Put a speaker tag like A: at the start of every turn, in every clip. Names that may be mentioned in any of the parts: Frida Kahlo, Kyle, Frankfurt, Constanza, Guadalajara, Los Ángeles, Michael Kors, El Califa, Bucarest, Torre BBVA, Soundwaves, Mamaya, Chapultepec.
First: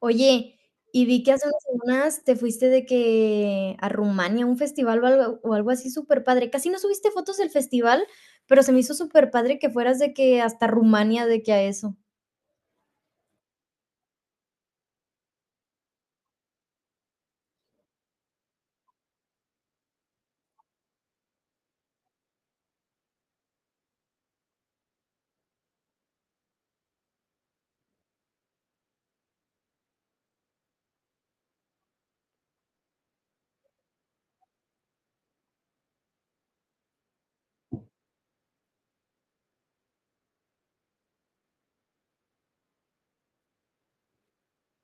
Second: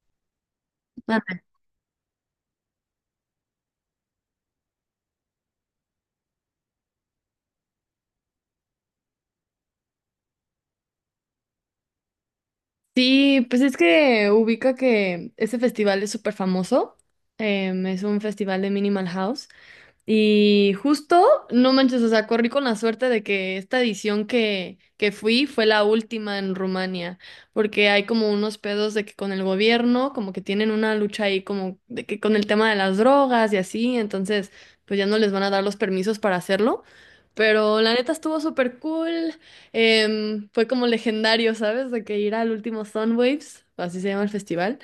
A: Oye, y vi que
B: Anda.
A: hace unas semanas te fuiste de que a Rumania, a un festival o algo así súper padre. Casi no subiste fotos del festival, pero se me hizo súper padre que fueras de que hasta Rumania, de que a eso.
B: Sí, pues es que ubica que ese festival es súper famoso. Es un festival de Minimal House. Y justo, no manches, o sea, corrí con la suerte de que esta edición que fui fue la última en Rumania, porque hay como unos pedos de que con el gobierno, como que tienen una lucha ahí como de que con el tema de las drogas y así, entonces pues ya no les van a dar los permisos para hacerlo, pero la neta estuvo súper cool. Fue como legendario, ¿sabes? De que ir al último Soundwaves, así se llama el festival.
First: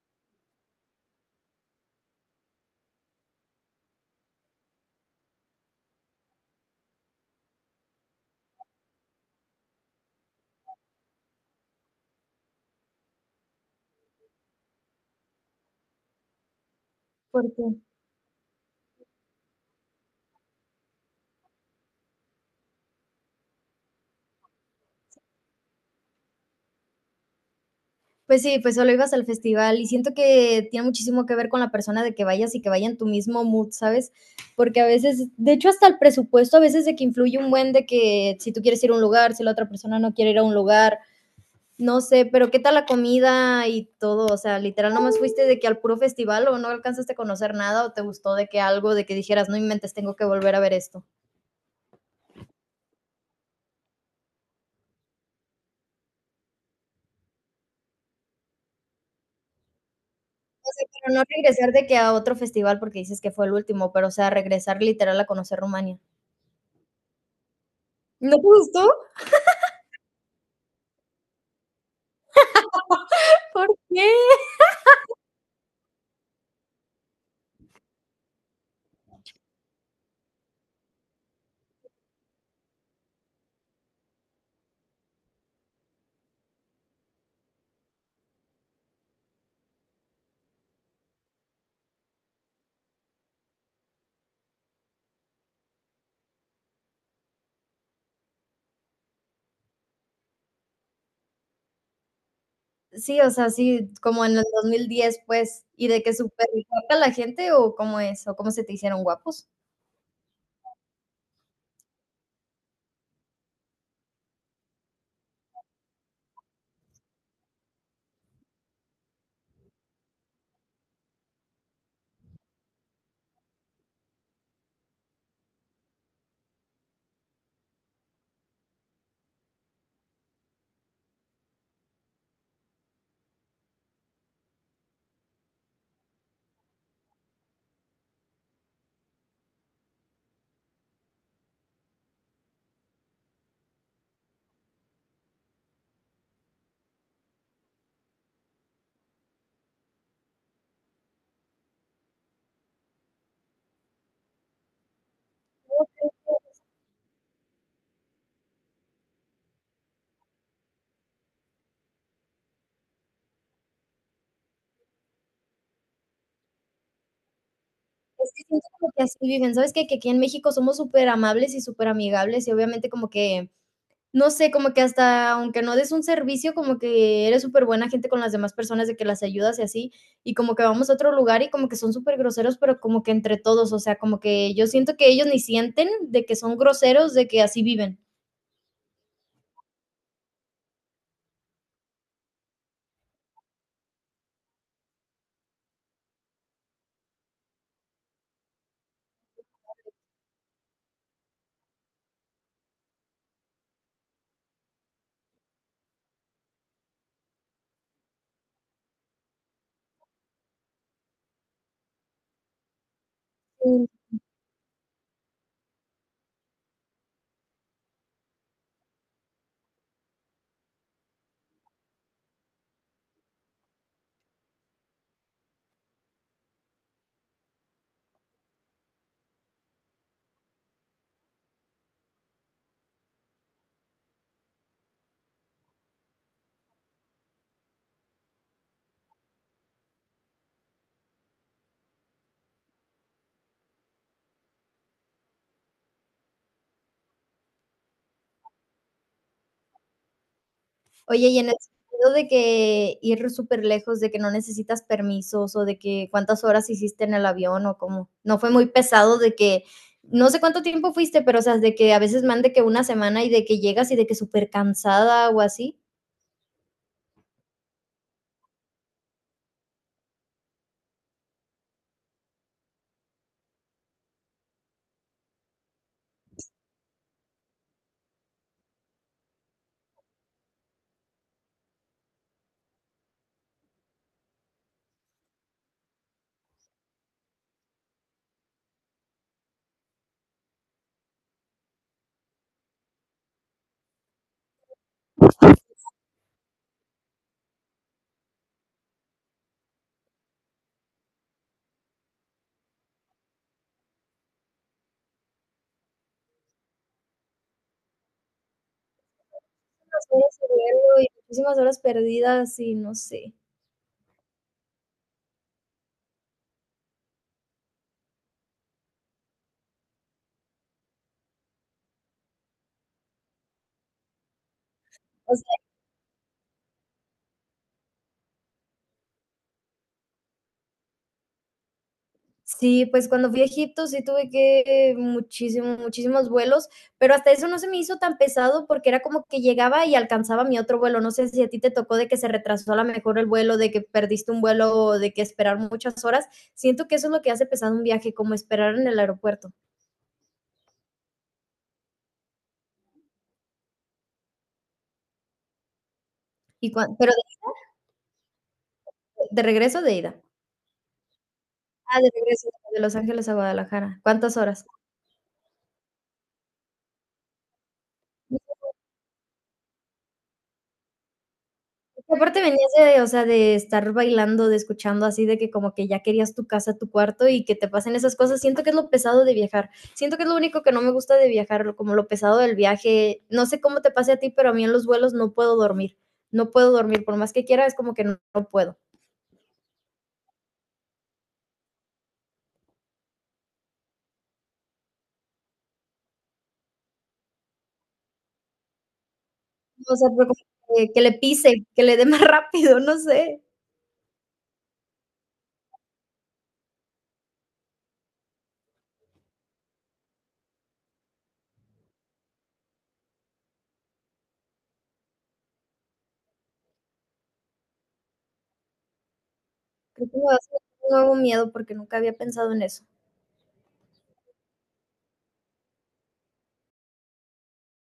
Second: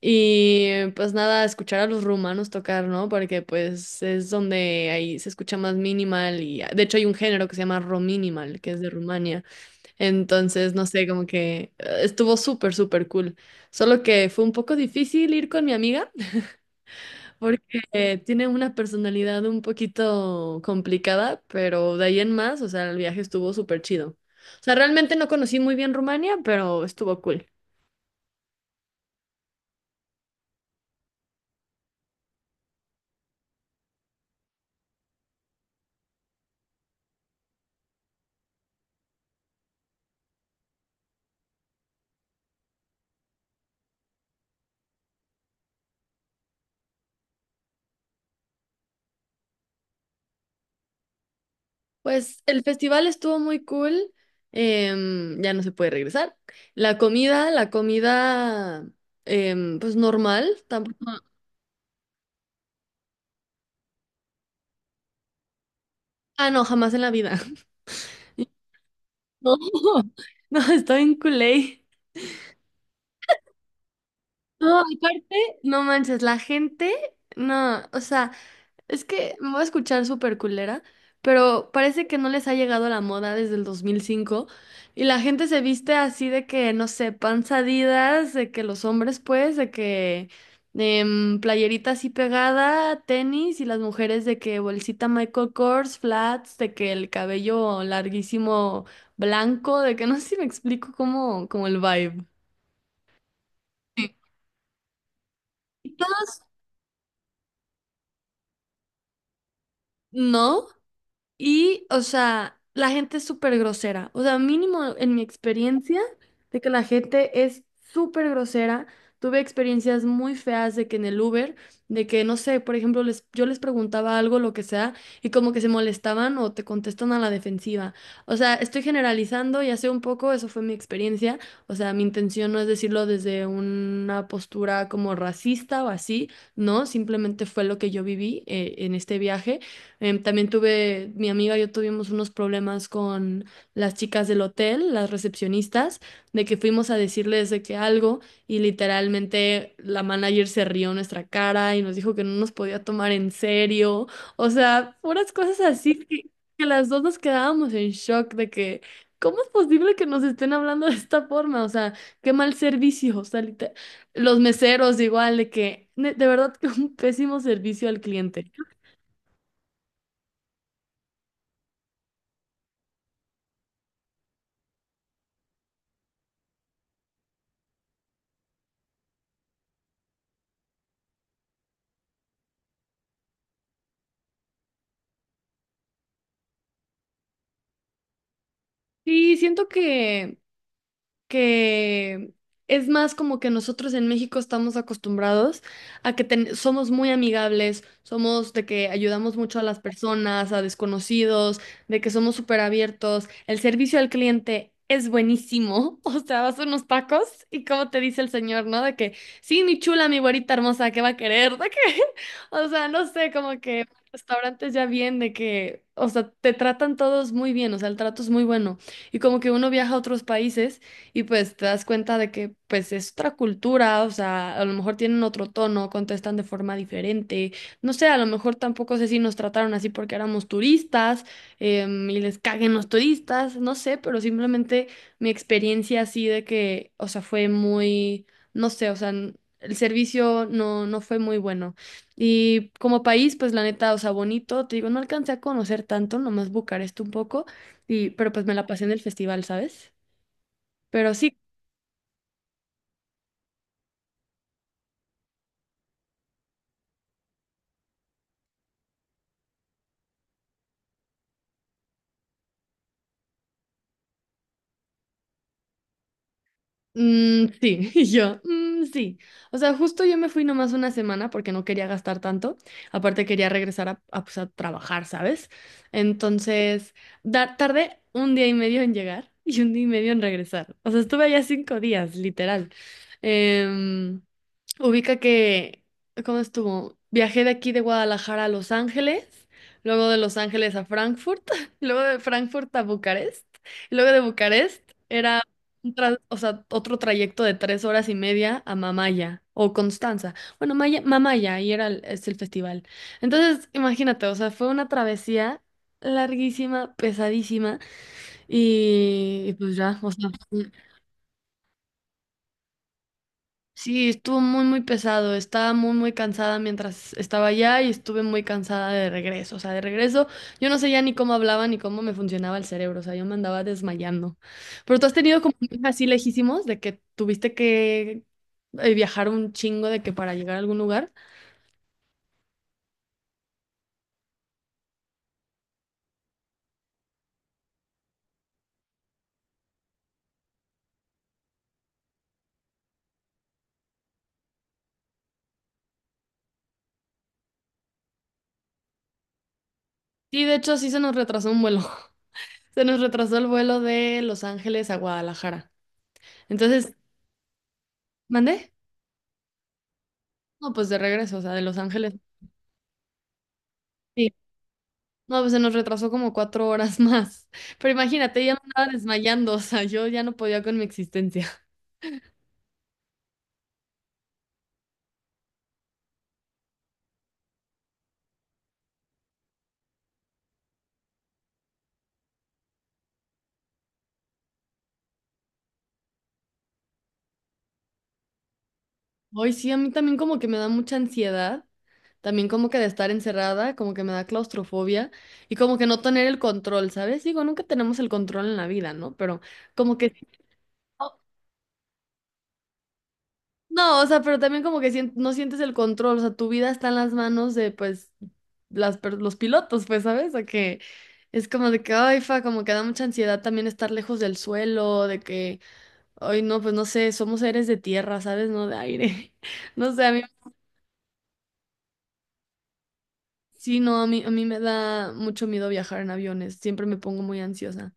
B: Y pues nada, escuchar a los rumanos tocar, ¿no? Porque pues es donde ahí se escucha más minimal y de hecho hay un género que se llama minimal que es de Rumania. Entonces, no sé, como que estuvo súper, súper cool. Solo que fue un poco difícil ir con mi amiga
A: ¿Por qué?
B: porque tiene una personalidad un poquito complicada, pero de ahí en más, o sea, el viaje estuvo súper chido. O sea, realmente no conocí muy bien Rumania, pero estuvo cool.
A: Pues sí, pues solo ibas al festival y siento que tiene muchísimo que ver con la persona de que vayas y que vaya en tu mismo mood, ¿sabes? Porque a veces, de hecho, hasta el presupuesto a veces de que influye un buen de que si tú quieres ir a un lugar, si la otra persona no quiere ir a un lugar, no sé, pero ¿qué tal la comida y todo? O sea, literal, nomás fuiste de que al puro festival o no alcanzaste a conocer nada o te gustó de que algo, de que dijeras, no inventes, tengo que volver a ver esto.
B: Pues el festival estuvo muy cool, ya no se puede regresar. La comida, pues normal,
A: O sea,
B: tampoco...
A: pero no regresar de que a otro festival porque dices que fue el último, pero o sea, regresar literal a conocer Rumania.
B: Ah, no, jamás en la vida.
A: ¿No te gustó?
B: No, no, estoy en culé.
A: ¿Por qué?
B: No, aparte, no manches, la gente, no, o sea... Es que me voy a escuchar súper culera, pero parece que no les ha llegado la moda desde el 2005 y la gente se viste así de que, no sé, panzadidas, de que los hombres pues, de que playerita así pegada, tenis y las mujeres de que bolsita Michael Kors, flats, de que el cabello larguísimo blanco, de que no sé si me explico como el vibe.
A: Sí, o sea, sí,
B: Sí.
A: como en el 2010, pues, y
B: Y
A: de que
B: todos,
A: súper guapa la gente o cómo es, o cómo se te hicieron guapos.
B: no. Y, o sea, la gente es súper grosera. O sea, mínimo en mi experiencia de que la gente es súper grosera. Tuve experiencias muy feas de que en el Uber, de que, no sé, por ejemplo, yo les preguntaba algo, lo que sea, y como que se molestaban o te contestan a la defensiva. O sea, estoy generalizando, ya sé un poco, eso fue mi experiencia. O sea, mi intención no es decirlo desde una postura como racista o así, no, simplemente fue lo que yo viví en este viaje. También tuve, mi amiga y yo tuvimos unos problemas con las chicas del hotel, las recepcionistas, de que fuimos a decirles de que algo y literalmente la manager se rió en nuestra cara y nos dijo que no nos podía tomar en serio. O sea, puras cosas así que las dos nos quedábamos en shock de que, ¿cómo es posible que nos estén hablando de esta forma? O sea, qué mal servicio. O sea, los meseros igual, de que, de verdad que un pésimo servicio al
A: Es que
B: cliente.
A: siento como que así viven, ¿sabes? Que aquí en México somos súper amables y súper amigables y obviamente como que no sé, como que hasta aunque no des un servicio, como que eres súper buena gente con las demás personas, de que las ayudas y así, y como que vamos a otro lugar y como que son súper groseros, pero como que entre todos, o sea, como que yo siento que ellos ni sienten de que son groseros, de que así viven.
B: Sí, siento que es más como que nosotros en México estamos acostumbrados a que somos muy amigables, somos de que ayudamos mucho a las personas, a desconocidos, de que somos súper abiertos. El servicio al cliente es buenísimo. O sea, vas a unos tacos y como te dice el señor, ¿no? De que, sí, mi chula, mi güerita hermosa, ¿qué va a querer? De que, o sea, no sé, como que restaurantes ya bien, de que, o sea, te tratan todos muy bien, o sea, el trato es muy bueno. Y como que uno viaja a otros países. Y pues te das cuenta de que pues es otra cultura, o sea, a lo mejor tienen otro tono, contestan de forma diferente, no sé, a lo mejor tampoco sé si nos trataron así porque éramos turistas y les caguen los turistas, no sé, pero simplemente mi experiencia así de que, o sea, fue muy, no sé, o sea, el servicio no, no fue muy bueno. Y como país, pues la neta, o sea, bonito, te digo, no alcancé a conocer tanto, nomás Bucarest un poco, y, pero pues me la pasé en el festival, ¿sabes? Pero
A: Oye,
B: sí.
A: y en el sentido de que ir súper lejos, de que no necesitas permisos, o de que cuántas horas hiciste en el avión, o cómo, ¿no fue muy pesado de que no sé cuánto tiempo fuiste, pero, o sea, de que a veces me han de que una semana y de que llegas y de que súper cansada o así?
B: Mm, sí, y yo, "Mm, sí." O sea, justo yo me fui nomás una semana porque no quería gastar tanto. Aparte quería regresar pues a trabajar, ¿sabes? Entonces, tardé un día y medio en llegar y un día y medio en regresar. O sea, estuve allá 5 días, literal. Em, ubica que, ¿cómo estuvo? Viajé de aquí de Guadalajara a Los Ángeles, luego de Los Ángeles a Frankfurt, luego de Frankfurt a Bucarest, y luego de Bucarest era un o sea, otro trayecto de 3 horas y media a Mamaya o Constanza. Bueno, Maya, Mamaya, ahí era el, es el festival. Entonces, imagínate, o sea, fue una travesía larguísima, pesadísima, y pues ya, o sea,
A: Muchísimas horas perdidas y muchísimas horas perdidas y no sé.
B: sí, estuvo muy, muy pesado. Estaba muy, muy cansada mientras estaba allá y estuve muy cansada de regreso. O sea, de regreso yo no sé ya ni cómo hablaba ni cómo me funcionaba el cerebro. O sea, yo me andaba desmayando. Pero tú has tenido como un viaje así lejísimos de que tuviste que viajar un chingo de que para llegar a algún lugar.
A: Sí, pues cuando fui a Egipto sí tuve que muchísimo, muchísimos vuelos, pero hasta eso no se me hizo tan pesado porque era como que llegaba y alcanzaba mi otro vuelo. No sé si a ti te tocó de que se retrasó a lo mejor el vuelo, de que perdiste un vuelo o de que esperar muchas horas. Siento que eso es lo que hace pesado un viaje, como esperar en el aeropuerto.
B: Sí, de hecho sí se nos retrasó un vuelo. Se nos retrasó el vuelo de Los Ángeles a Guadalajara.
A: Y
B: Entonces,
A: cuan pero de
B: ¿mandé?
A: de regreso o de ida.
B: No, pues de regreso, o sea, de Los
A: Ah, de
B: Ángeles.
A: regreso de Los Ángeles a Guadalajara, ¿cuántas horas?
B: No, pues se nos retrasó como 4 horas más. Pero imagínate, ya me andaba desmayando, o sea, yo ya no podía con mi existencia.
A: Y aparte venías de, o sea, de estar bailando, de escuchando así, de que como que ya querías tu casa, tu cuarto y que te pasen esas cosas. Siento que es lo pesado de viajar. Siento que es lo único que no me gusta de viajar, lo- como lo pesado del viaje. No sé cómo te pase a ti, pero a mí en los vuelos no puedo dormir. No puedo dormir, por más que quiera, es como que no, no puedo.
B: Hoy sí, a mí también como que me da mucha ansiedad, también como que de estar encerrada, como que me da claustrofobia y como que no tener el control, ¿sabes? Digo, nunca tenemos el control en la vida, ¿no? Pero
A: O
B: como
A: sea,
B: que...
A: pero como que le
B: No,
A: pise, que le dé más rápido, no sé.
B: no, o sea, pero también como que no sientes el control, o sea, tu vida está en las manos de, pues, las, los pilotos, pues, ¿sabes? O que... Es como de que, ay, fa, como que da mucha ansiedad también estar lejos del suelo, de que ay, no, pues no sé, somos seres de tierra, ¿sabes? No de aire. No sé,
A: Creo
B: a
A: que
B: mí
A: me va a ser un nuevo miedo porque nunca había pensado en eso.
B: sí, no, a mí me da mucho miedo viajar en aviones, siempre me pongo muy ansiosa.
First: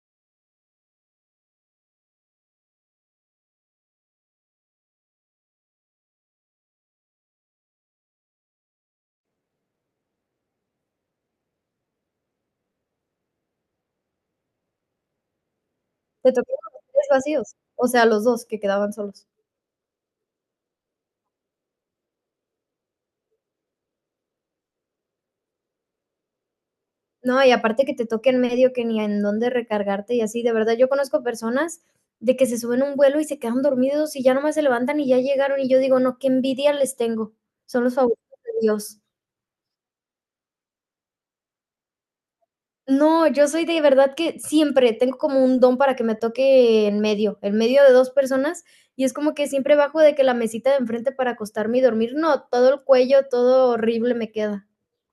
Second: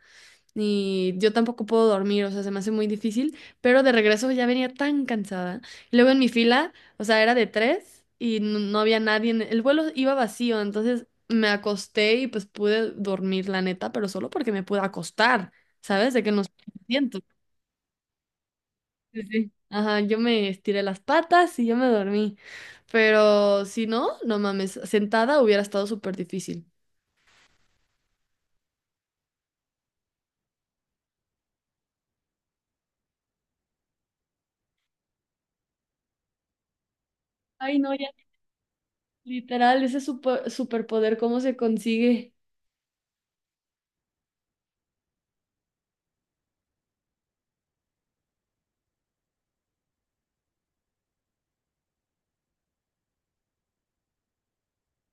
B: Y yo tampoco puedo dormir, o sea, se me hace muy difícil, pero de regreso ya venía tan cansada. Y luego en mi fila, o sea, era de tres y no, no había nadie, el vuelo iba vacío, entonces me acosté y pues pude dormir, la neta, pero solo porque me pude acostar, ¿sabes? De
A: ¿Te
B: que no
A: tocaron los 3 vacíos? O sea, los 2 que quedaban
B: sí,
A: solos.
B: sí. Ajá, yo me estiré las patas y yo me dormí. Pero si no, no mames, sentada hubiera estado súper difícil.
A: No, y aparte que te toque en medio, que ni en dónde recargarte y así, de verdad yo conozco personas de que se suben a un vuelo y se quedan dormidos y ya nomás se levantan y ya llegaron y yo digo, no, qué envidia les tengo,
B: Ay,
A: son
B: no,
A: los
B: ya.
A: favoritos de Dios.
B: Literal, ese superpoder, ¿cómo se consigue?
A: No, yo soy de verdad que siempre tengo como un don para que me toque en medio de 2 personas, y es como que siempre bajo de que la mesita de enfrente para acostarme y dormir, no, todo el cuello, todo horrible me queda.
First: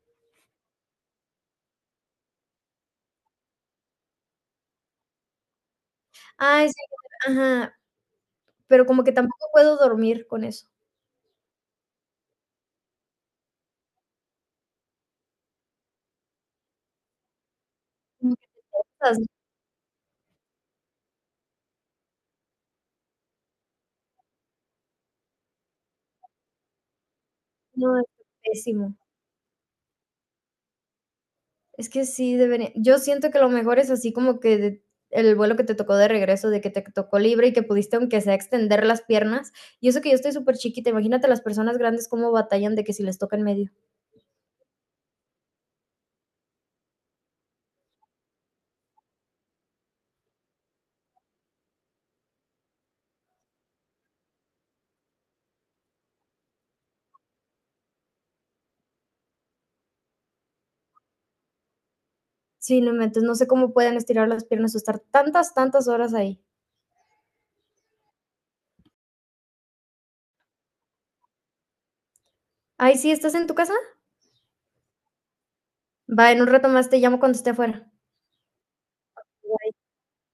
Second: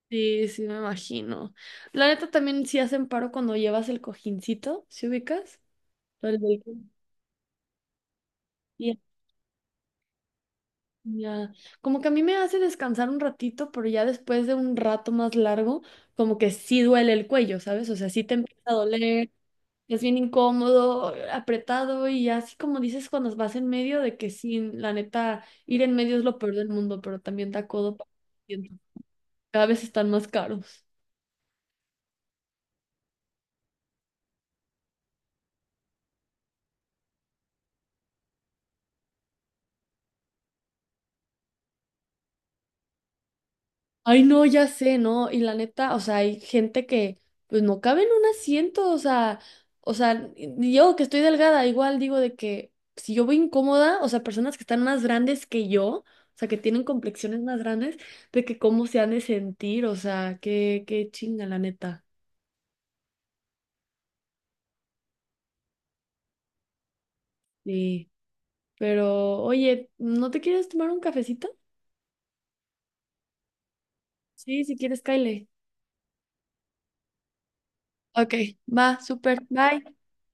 B: Sí, sí, me imagino. La neta también sí hacen paro cuando llevas el cojincito, ¿sí ubicas? Lo del
A: Ay,
B: velcro.
A: sí, ajá, pero
B: Y
A: como que tampoco puedo dormir con eso.
B: ya. Como que a mí me hace descansar un ratito, pero ya después de un rato más largo, como que sí duele el cuello, ¿sabes? O sea, sí te
A: Como que
B: empieza a
A: esas.
B: doler. Es bien incómodo, apretado y así como dices cuando vas en medio de que sí, la neta, ir en medio es lo peor del mundo, pero también da codo.
A: No,
B: pa-
A: es
B: siento.
A: pésimo.
B: Cada vez están más caros.
A: Es que sí debería yo siento que lo mejor es así como que de el vuelo que te tocó de regreso, de que te tocó libre y que pudiste, aunque sea, extender las piernas. Y eso que yo estoy súper chiquita. Imagínate las personas grandes cómo batallan de que si les toca en medio.
B: Ay, no, ya sé, ¿no? Y la neta, o sea, hay gente que pues no cabe en un asiento, o sea, yo que estoy delgada, igual digo de que si yo voy incómoda, o sea, personas que están más grandes que yo, o sea, que tienen complexiones más grandes, de que cómo se han de sentir, o sea, qué, qué chinga, la neta.
A: Sí, no inventes, no sé cómo pueden estirar las piernas o estar tantas, tantas horas ahí.
B: Sí. Pero, oye, ¿no te quieres tomar un cafecito?
A: Ay, sí, ¿estás en tu casa?
B: Sí, si quieres, Kyle.
A: Va, en un rato más te llamo cuando esté afuera.
B: Ok, va, súper. Bye.